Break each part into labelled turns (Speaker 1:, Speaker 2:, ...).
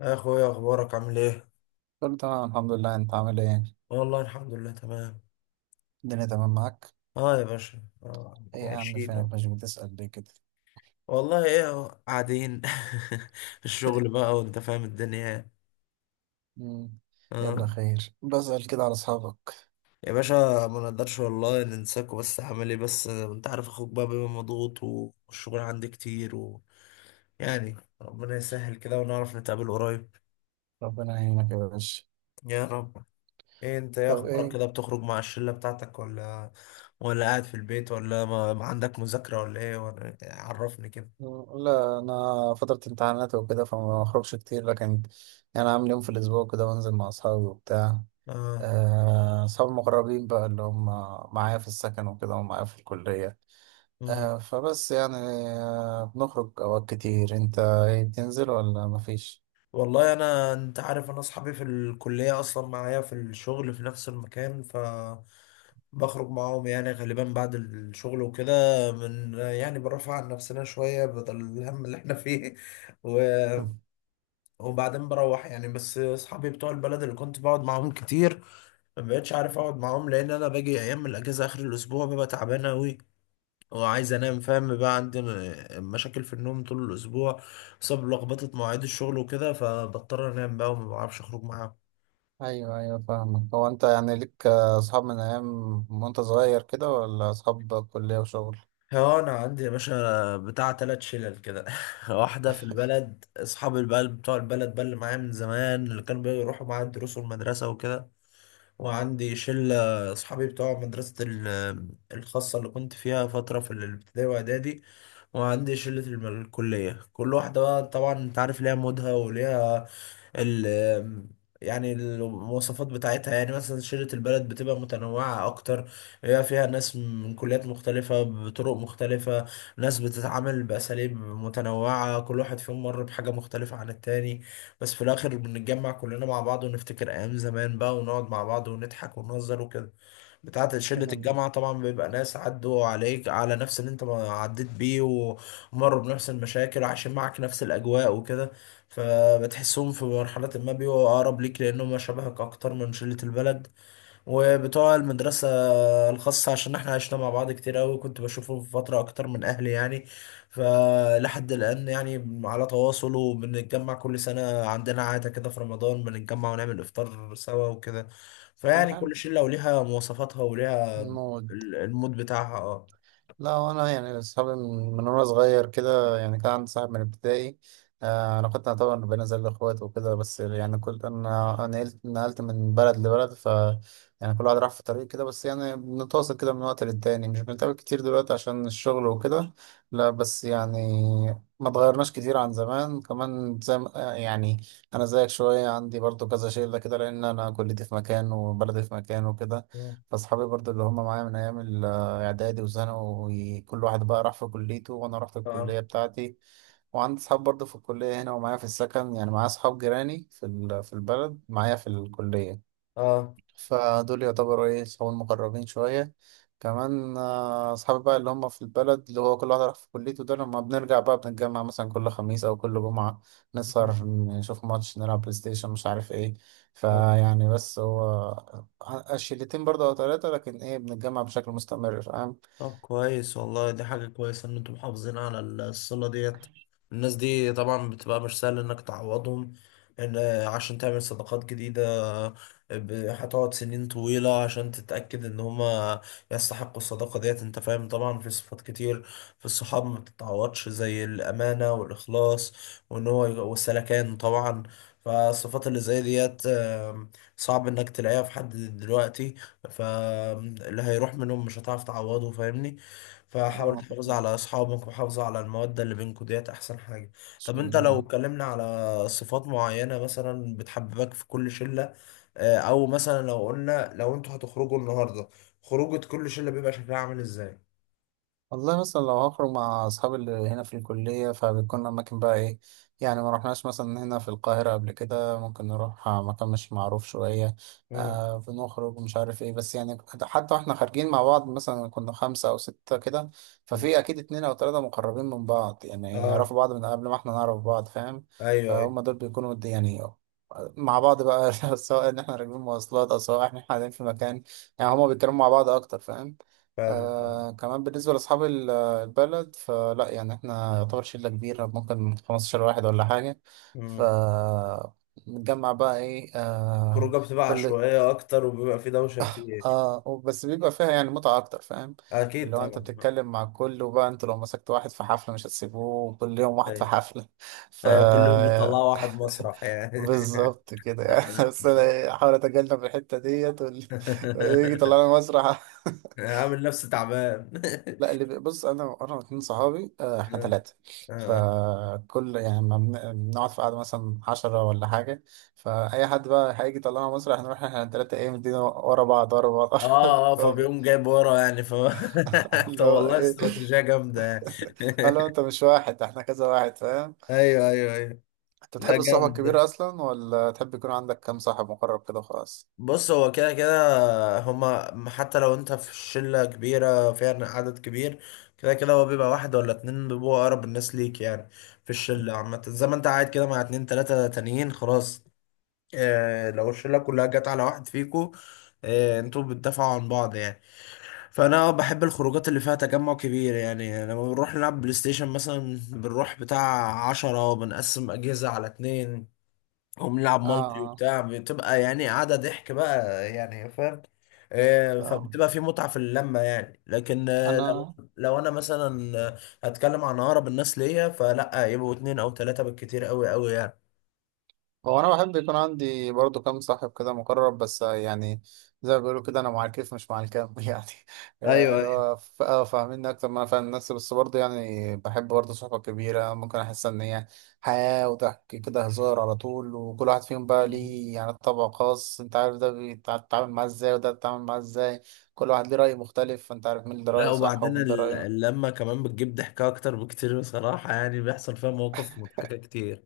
Speaker 1: يا اخويا اخبارك عامل ايه؟
Speaker 2: كله تمام، الحمد لله. انت عامل ايه؟
Speaker 1: والله الحمد لله تمام.
Speaker 2: الدنيا تمام معاك؟
Speaker 1: اه يا باشا
Speaker 2: ايه يا عم،
Speaker 1: عايشين أهو.
Speaker 2: فينك؟ مش بتسأل ليه كده؟
Speaker 1: والله ايه اهو قاعدين في الشغل بقى وانت فاهم الدنيا يعني.
Speaker 2: مم.
Speaker 1: اه
Speaker 2: يلا خير، بسأل كده على اصحابك.
Speaker 1: يا باشا، ما نقدرش والله ننساكوا، بس عامل ايه؟ بس انت عارف، اخوك بقى بيبقى مضغوط والشغل عندي كتير يعني ربنا يسهل كده ونعرف نتقابل قريب.
Speaker 2: ربنا يعينك يا باشا.
Speaker 1: يا رب. ايه انت، ايه
Speaker 2: طب
Speaker 1: اخبارك
Speaker 2: ايه؟
Speaker 1: كده؟ بتخرج مع الشلة بتاعتك ولا قاعد في البيت، ولا ما عندك مذاكرة، ولا ايه ولا إيه؟ عرفني كده.
Speaker 2: لا، انا فترة امتحانات وكده فما بخرجش كتير، لكن يعني عامل يوم في الاسبوع كده بنزل مع اصحابي وبتاع.
Speaker 1: اه.
Speaker 2: اصحابي المقربين بقى اللي هم معايا في السكن وكده ومعايا في الكلية.
Speaker 1: مم.
Speaker 2: فبس يعني. بنخرج اوقات كتير. انت ايه بتنزل ولا مفيش؟
Speaker 1: والله انا، انت عارف، انا اصحابي في الكليه اصلا معايا في الشغل في نفس المكان، ف بخرج معاهم يعني غالبا بعد الشغل وكده، من يعني برفع عن نفسنا شويه بدل الهم اللي احنا فيه و... وبعدين بروح، يعني بس اصحابي بتوع البلد اللي كنت بقعد معاهم كتير ما بقتش عارف اقعد معاهم، لان انا باجي ايام من الاجازه اخر الاسبوع ببقى تعبان قوي وعايز انام، فاهم بقى؟ عندنا مشاكل في النوم طول الاسبوع بسبب لخبطه مواعيد الشغل وكده، فبضطر انام بقى وما بعرفش اخرج معاهم.
Speaker 2: ايوه، ايوه، فاهمك. هو انت يعني ليك اصحاب من ايام وانت صغير كده، ولا اصحاب كلية وشغل؟
Speaker 1: اه انا عندي يا باشا بتاع تلات شلل كده واحده في البلد، اصحاب البلد بتوع البلد بقى اللي معايا من زمان، اللي كانوا بيروحوا معايا الدروس والمدرسه وكده. وعندي شله اصحابي بتوع مدرسه الخاصه اللي كنت فيها فتره في الابتدائي واعدادي. وعندي شلة الكلية. كل واحدة بقى طبعا انت عارف ليها مودها وليها ال يعني المواصفات بتاعتها. يعني مثلا شيرة البلد بتبقى متنوعة أكتر، بيبقى فيها ناس من كليات مختلفة بطرق مختلفة، ناس بتتعامل بأساليب متنوعة، كل واحد فيهم مر بحاجة مختلفة عن التاني، بس في الآخر بنتجمع كلنا مع بعض ونفتكر أيام زمان بقى ونقعد مع بعض ونضحك ونهزر وكده. بتاعة شلة
Speaker 2: ايه.
Speaker 1: الجامعة طبعا بيبقى ناس عدوا عليك على نفس اللي انت ما عديت بيه، ومروا بنفس المشاكل وعايشين معاك نفس الأجواء وكده، فبتحسهم في مرحلة ما بيبقوا أقرب ليك، لأنهم شبهك أكتر من شلة البلد وبتوع المدرسة الخاصة، عشان احنا عشنا مع بعض كتير قوي، كنت بشوفه في فترة اكتر من اهلي يعني. فلحد الان يعني على تواصل، وبنتجمع كل سنة، عندنا عادة كده في رمضان بنتجمع ونعمل افطار سوا وكده. فيعني
Speaker 2: المهم
Speaker 1: كل شلة وليها مواصفاتها وليها
Speaker 2: الموت.
Speaker 1: المود بتاعها. اه.
Speaker 2: لا، وانا يعني اصحابي من وانا صغير كده، يعني كان عندي صاحب من ابتدائي. علاقتنا طبعا بين زي الاخوات وكده، بس يعني كل انا نقلت من بلد لبلد ف يعني كل واحد راح في طريق كده، بس يعني بنتواصل كده من وقت للتاني، مش بنتقابل كتير دلوقتي عشان الشغل وكده. لا بس يعني ما اتغيرناش كتير عن زمان، كمان زي ما- آه، يعني انا زيك شويه عندي برضو كذا شله كده لان انا كليتي في مكان وبلدي في مكان وكده. فاصحابي برضو اللي هم معايا من ايام اعدادي وثانوي، كل واحد بقى راح في كليته وانا رحت
Speaker 1: آه.
Speaker 2: الكليه بتاعتي. وعندي اصحاب برضه في الكليه هنا ومعايا في السكن، يعني معايا اصحاب جيراني في البلد، معايا في الكليه.
Speaker 1: اه
Speaker 2: فدول يعتبروا ايه صحاب المقربين شويه. كمان اصحابي بقى اللي هم في البلد، اللي هو كل واحد راح في كليته، ده لما بنرجع بقى بنتجمع مثلا كل خميس او كل جمعه، نسهر نشوف ماتش نلعب بلاي ستيشن مش عارف ايه.
Speaker 1: اه.
Speaker 2: فيعني بس هو الشلتين برضه او ثلاثه، لكن ايه بنتجمع بشكل مستمر فاهم.
Speaker 1: طب كويس والله، دي حاجة كويسة إن أنتم محافظين على الصلة ديت. الناس دي طبعا بتبقى مش سهل إنك تعوضهم. إن عشان تعمل صداقات جديدة هتقعد سنين طويلة عشان تتأكد إن هما يستحقوا الصداقة ديت. أنت فاهم طبعا في صفات كتير في الصحاب ما بتتعوضش، زي الأمانة والإخلاص والسلكان طبعا. فالصفات اللي زي ديت صعب إنك تلاقيها في حد دلوقتي، فاللي هيروح منهم مش هتعرف تعوضه، فاهمني؟ فحاول
Speaker 2: آه،
Speaker 1: تحافظ
Speaker 2: إن
Speaker 1: على اصحابك وحافظ على المودة اللي بينكوا ديت، احسن حاجة. طب
Speaker 2: شاء
Speaker 1: انت لو
Speaker 2: الله.
Speaker 1: اتكلمنا على صفات معينة مثلا بتحببك في كل شلة، او مثلا لو قلنا لو انتوا هتخرجوا النهاردة، خروجة كل شلة بيبقى شكلها عامل ازاي؟
Speaker 2: والله مثلا لو هخرج مع أصحابي اللي هنا في الكلية فبتكون أماكن بقى إيه، يعني ما رحناش مثلا هنا في القاهرة قبل كده، ممكن نروح مكان مش معروف شوية.
Speaker 1: مم.
Speaker 2: بنخرج مش عارف إيه، بس يعني حتى وإحنا خارجين مع بعض مثلا كنا خمسة أو ستة كده،
Speaker 1: مم.
Speaker 2: ففي أكيد اتنين أو تلاتة مقربين من بعض، يعني
Speaker 1: اه.
Speaker 2: يعرفوا بعض من قبل ما إحنا نعرف بعض فاهم.
Speaker 1: ايوه ايوه
Speaker 2: فهم دول بيكونوا يعني مع بعض بقى سواء إن إحنا راكبين مواصلات أو سواء إحنا قاعدين في مكان، يعني هما بيتكلموا مع بعض أكتر فاهم.
Speaker 1: فاهمك.
Speaker 2: كمان بالنسبة لأصحاب البلد، فلا يعني احنا يعتبر شلة كبيرة، ممكن 15 واحد ولا حاجة. ف
Speaker 1: امم
Speaker 2: نتجمع بقى ايه
Speaker 1: الخروجه بتبقى
Speaker 2: كل
Speaker 1: عشوائيه اكتر وبيبقى في دوشه كتير.
Speaker 2: اه بس بيبقى فيها يعني متعة أكتر فاهم.
Speaker 1: اكيد
Speaker 2: اللي هو أنت
Speaker 1: طبعا.
Speaker 2: بتتكلم مع الكل، وبقى أنت لو مسكت واحد في حفلة مش هتسيبوه، كل يوم واحد في
Speaker 1: ايوه
Speaker 2: حفلة. ف
Speaker 1: ايوه، كل يوم بتطلعوا واحد مسرح يعني
Speaker 2: بالظبط كده يعني بس أنا أحاول أتجنب الحتة ديت ويجي يطلعنا مسرح.
Speaker 1: عامل نفسه تعبان
Speaker 2: لا اللي بص انا اتنين صحابي، احنا
Speaker 1: اه
Speaker 2: ثلاثه. فكل يعني ما بنقعد في قعده مثلا 10 ولا حاجه، فاي حد بقى هيجي طلعنا مصر هنروح احنا الثلاثه ايه مدينا ورا بعض ورا بعض ورا
Speaker 1: اه. اه
Speaker 2: بعض.
Speaker 1: فبيقوم جايب ورا يعني ف طب
Speaker 2: اللي هو
Speaker 1: والله
Speaker 2: ايه.
Speaker 1: استراتيجية جامدة يعني
Speaker 2: قال له انت مش واحد، احنا كذا واحد فاهم.
Speaker 1: ايوه ايوه ايوه.
Speaker 2: انت
Speaker 1: لا
Speaker 2: بتحب الصحبه
Speaker 1: جامد ده.
Speaker 2: الكبيره اصلا، ولا تحب يكون عندك كام صاحب مقرب كده وخلاص؟
Speaker 1: بص هو كده كده هما، حتى لو انت في شلة كبيرة فيها عدد كبير، كده كده هو بيبقى واحد ولا اتنين بيبقوا اقرب الناس ليك يعني في الشلة عامة، زي ما انت قاعد كده مع اتنين تلاتة تانيين خلاص. لو الشلة كلها جت على واحد فيكو، انتوا بتدافعوا عن بعض يعني. فانا بحب الخروجات اللي فيها تجمع كبير يعني، يعني لما بنروح نلعب بلاي ستيشن مثلا بنروح بتاع عشرة وبنقسم اجهزة على اتنين وبنلعب
Speaker 2: اه.
Speaker 1: مالتي
Speaker 2: آه.
Speaker 1: وبتاع، بتبقى يعني قاعدة ضحك بقى يعني، فاهم؟
Speaker 2: تمام.
Speaker 1: فبتبقى في متعة في اللمة يعني. لكن
Speaker 2: انا
Speaker 1: لو انا مثلا هتكلم عن اقرب الناس ليا، فلا، يبقوا اتنين او تلاتة بالكتير قوي قوي يعني.
Speaker 2: هو انا بحب يكون عندي برضو كام صاحب كده مقرب، بس يعني زي ما بيقولوا كده، انا مع الكيف مش مع الكام يعني،
Speaker 1: ايوه
Speaker 2: اللي هو فاهميني اكتر ما انا فاهم نفسي، بس برضو يعني بحب برضو صحبة كبيرة، ممكن احس ان هي حياة وضحك كده هزار على طول، وكل واحد فيهم بقى
Speaker 1: ايوه.
Speaker 2: ليه يعني طبع خاص، انت عارف ده بيتعامل معاه ازاي وده بيتعامل معاه ازاي، كل واحد ليه رأي مختلف فانت عارف مين اللي
Speaker 1: لا
Speaker 2: رأيه صح
Speaker 1: وبعدين
Speaker 2: ومين ده رأيه.
Speaker 1: اللمة كمان بتجيب ضحكة أكتر بكتير بصراحة، يعني بيحصل فيها مواقف مضحكة كتير.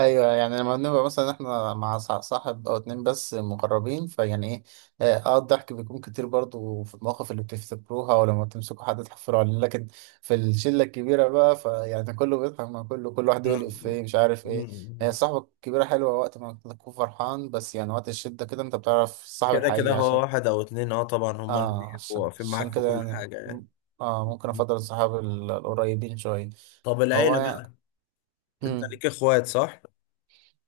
Speaker 2: ايوه، يعني لما بنبقى مثلا احنا مع صاحب او اتنين بس مقربين فيعني ايه، الضحك بيكون كتير برضو في المواقف اللي بتفتكروها ولما تمسكوا حد تحفروا عليه، لكن في الشله الكبيره بقى فيعني كله بيضحك مع كله، كل واحد يقول
Speaker 1: نعم.
Speaker 2: افيه مش عارف ايه.
Speaker 1: مم.
Speaker 2: الصحبه الكبيره حلوه وقت ما تكون فرحان، بس يعني وقت الشده كده انت بتعرف الصاحب
Speaker 1: كده كده
Speaker 2: الحقيقي،
Speaker 1: هو
Speaker 2: عشان
Speaker 1: واحد أو اتنين، اه طبعا هما اللي
Speaker 2: اه
Speaker 1: بيبقوا
Speaker 2: عشان
Speaker 1: واقفين معاك
Speaker 2: عشان
Speaker 1: في
Speaker 2: كده
Speaker 1: كل
Speaker 2: يعني
Speaker 1: حاجة يعني.
Speaker 2: اه ممكن
Speaker 1: مم.
Speaker 2: افضل الصحاب القريبين شويه.
Speaker 1: طب
Speaker 2: هو
Speaker 1: العيلة
Speaker 2: يعني،
Speaker 1: بقى، أنت
Speaker 2: مم.
Speaker 1: ليك إخوات صح؟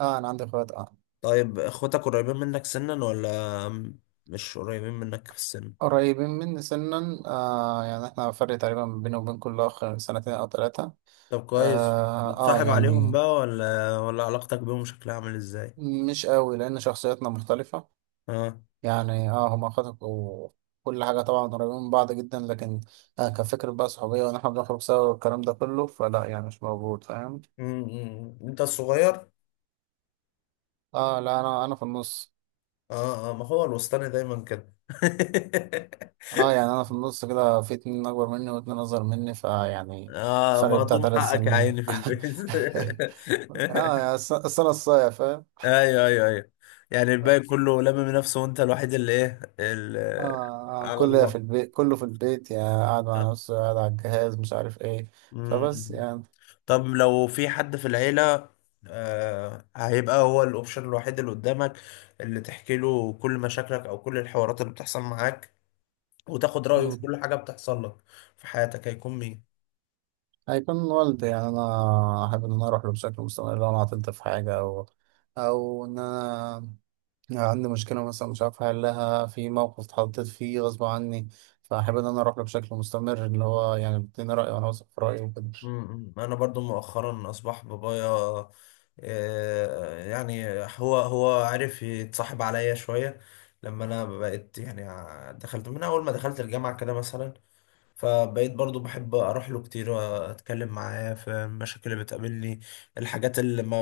Speaker 2: اه، انا عندي اخوات اه.
Speaker 1: طيب إخواتك قريبين منك سنا مش قريبين منك في السن؟
Speaker 2: قريبين مني سنا، آه يعني احنا فرق تقريبا بيني وبين كل اخ سنتين او ثلاثة.
Speaker 1: طب كويس.
Speaker 2: آه, اه
Speaker 1: بتصاحب عليهم
Speaker 2: يعني
Speaker 1: بقى ولا علاقتك بيهم شكلها عامل إزاي؟
Speaker 2: مش قوي لان شخصياتنا مختلفة،
Speaker 1: اه.
Speaker 2: يعني اه هما اخواتك وكل حاجة طبعا قريبين من بعض جدا، لكن كفكرة بقى صحوبية، وان احنا بنخرج سوا والكلام ده كله فلا يعني مش موجود فاهم.
Speaker 1: مم. أنت الصغير؟
Speaker 2: اه لا، انا في النص.
Speaker 1: اه اه، ما هو الوسطاني دايما كده
Speaker 2: اه يعني انا في النص كده، في اتنين اكبر مني واتنين اصغر مني فيعني
Speaker 1: اه
Speaker 2: الفرق بتاع
Speaker 1: مهضوم
Speaker 2: ثلاث
Speaker 1: حقك يا
Speaker 2: سنين
Speaker 1: عيني في البيت
Speaker 2: اه يعني السنة الصايع فاهم.
Speaker 1: ايوه ايوه ايوه، يعني الباقي كله لمم نفسه وانت الوحيد اللي ايه اللي على
Speaker 2: كله في
Speaker 1: الله.
Speaker 2: البيت، كله في البيت، يا قاعد مع نفسه قاعد على الجهاز مش عارف ايه. فبس
Speaker 1: مم.
Speaker 2: يعني.
Speaker 1: طب لو في حد في العيلة هيبقى هو الاوبشن الوحيد اللي قدامك، اللي تحكي له كل مشاكلك او كل الحوارات اللي بتحصل معاك وتاخد رأيه في
Speaker 2: مم.
Speaker 1: كل حاجة بتحصل لك في حياتك، هيكون مين؟
Speaker 2: هيكون والدي، يعني انا احب ان انا اروح له بشكل مستمر لو انا عطلت في حاجة، او ان انا عندي مشكلة مثلا مش عارف احلها في موقف اتحطيت فيه غصب عني، فاحب ان انا اروح له بشكل مستمر اللي هو يعني بيديني رأي، وانا واثق في رأيه وكده.
Speaker 1: انا برضو مؤخرا اصبح بابايا، آه، يعني هو عارف يتصاحب عليا شوية، لما انا بقيت يعني دخلت من اول ما دخلت الجامعة كده مثلا، فبقيت برضو بحب اروح له كتير واتكلم معاه في المشاكل اللي بتقابلني، الحاجات اللي ما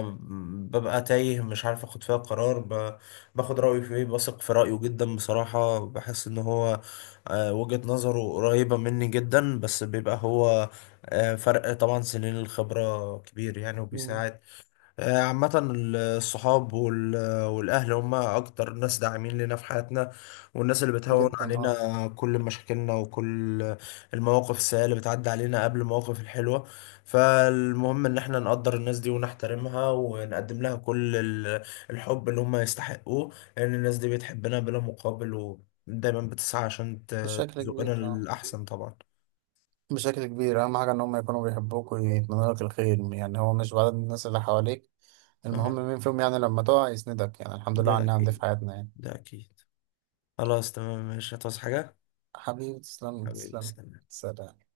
Speaker 1: ببقى تايه مش عارف اخد فيها قرار، باخد رأيه فيه، بثق في رأيه جدا بصراحة، بحس ان هو وجهة نظره قريبة مني جدا، بس بيبقى هو فرق طبعا سنين الخبرة كبير يعني
Speaker 2: مم.
Speaker 1: وبيساعد. عامة الصحاب والأهل هم أكتر ناس داعمين لنا في حياتنا، والناس اللي بتهون
Speaker 2: جدا، اه.
Speaker 1: علينا كل مشاكلنا وكل المواقف السيئة اللي بتعدي علينا قبل المواقف الحلوة. فالمهم إن احنا نقدر الناس دي ونحترمها ونقدم لها كل الحب اللي هم يستحقوه، لأن الناس دي بتحبنا بلا مقابل ودايما بتسعى عشان
Speaker 2: بشكل
Speaker 1: تزقنا
Speaker 2: كبير، اه.
Speaker 1: للأحسن طبعا.
Speaker 2: بشكل كبير أهم حاجة إن هم يكونوا بيحبوك ويتمنوا لك الخير، يعني هو مش بعدد الناس اللي حواليك، المهم
Speaker 1: آه،
Speaker 2: مين فيهم يعني لما تقع يسندك، يعني الحمد لله على
Speaker 1: ده
Speaker 2: النعم دي في
Speaker 1: أكيد،
Speaker 2: حياتنا يعني.
Speaker 1: ده أكيد. خلاص تمام ماشي، هتعوز حاجة؟
Speaker 2: حبيبي تسلم
Speaker 1: حبيبي
Speaker 2: تسلم.
Speaker 1: سلام.
Speaker 2: سلام.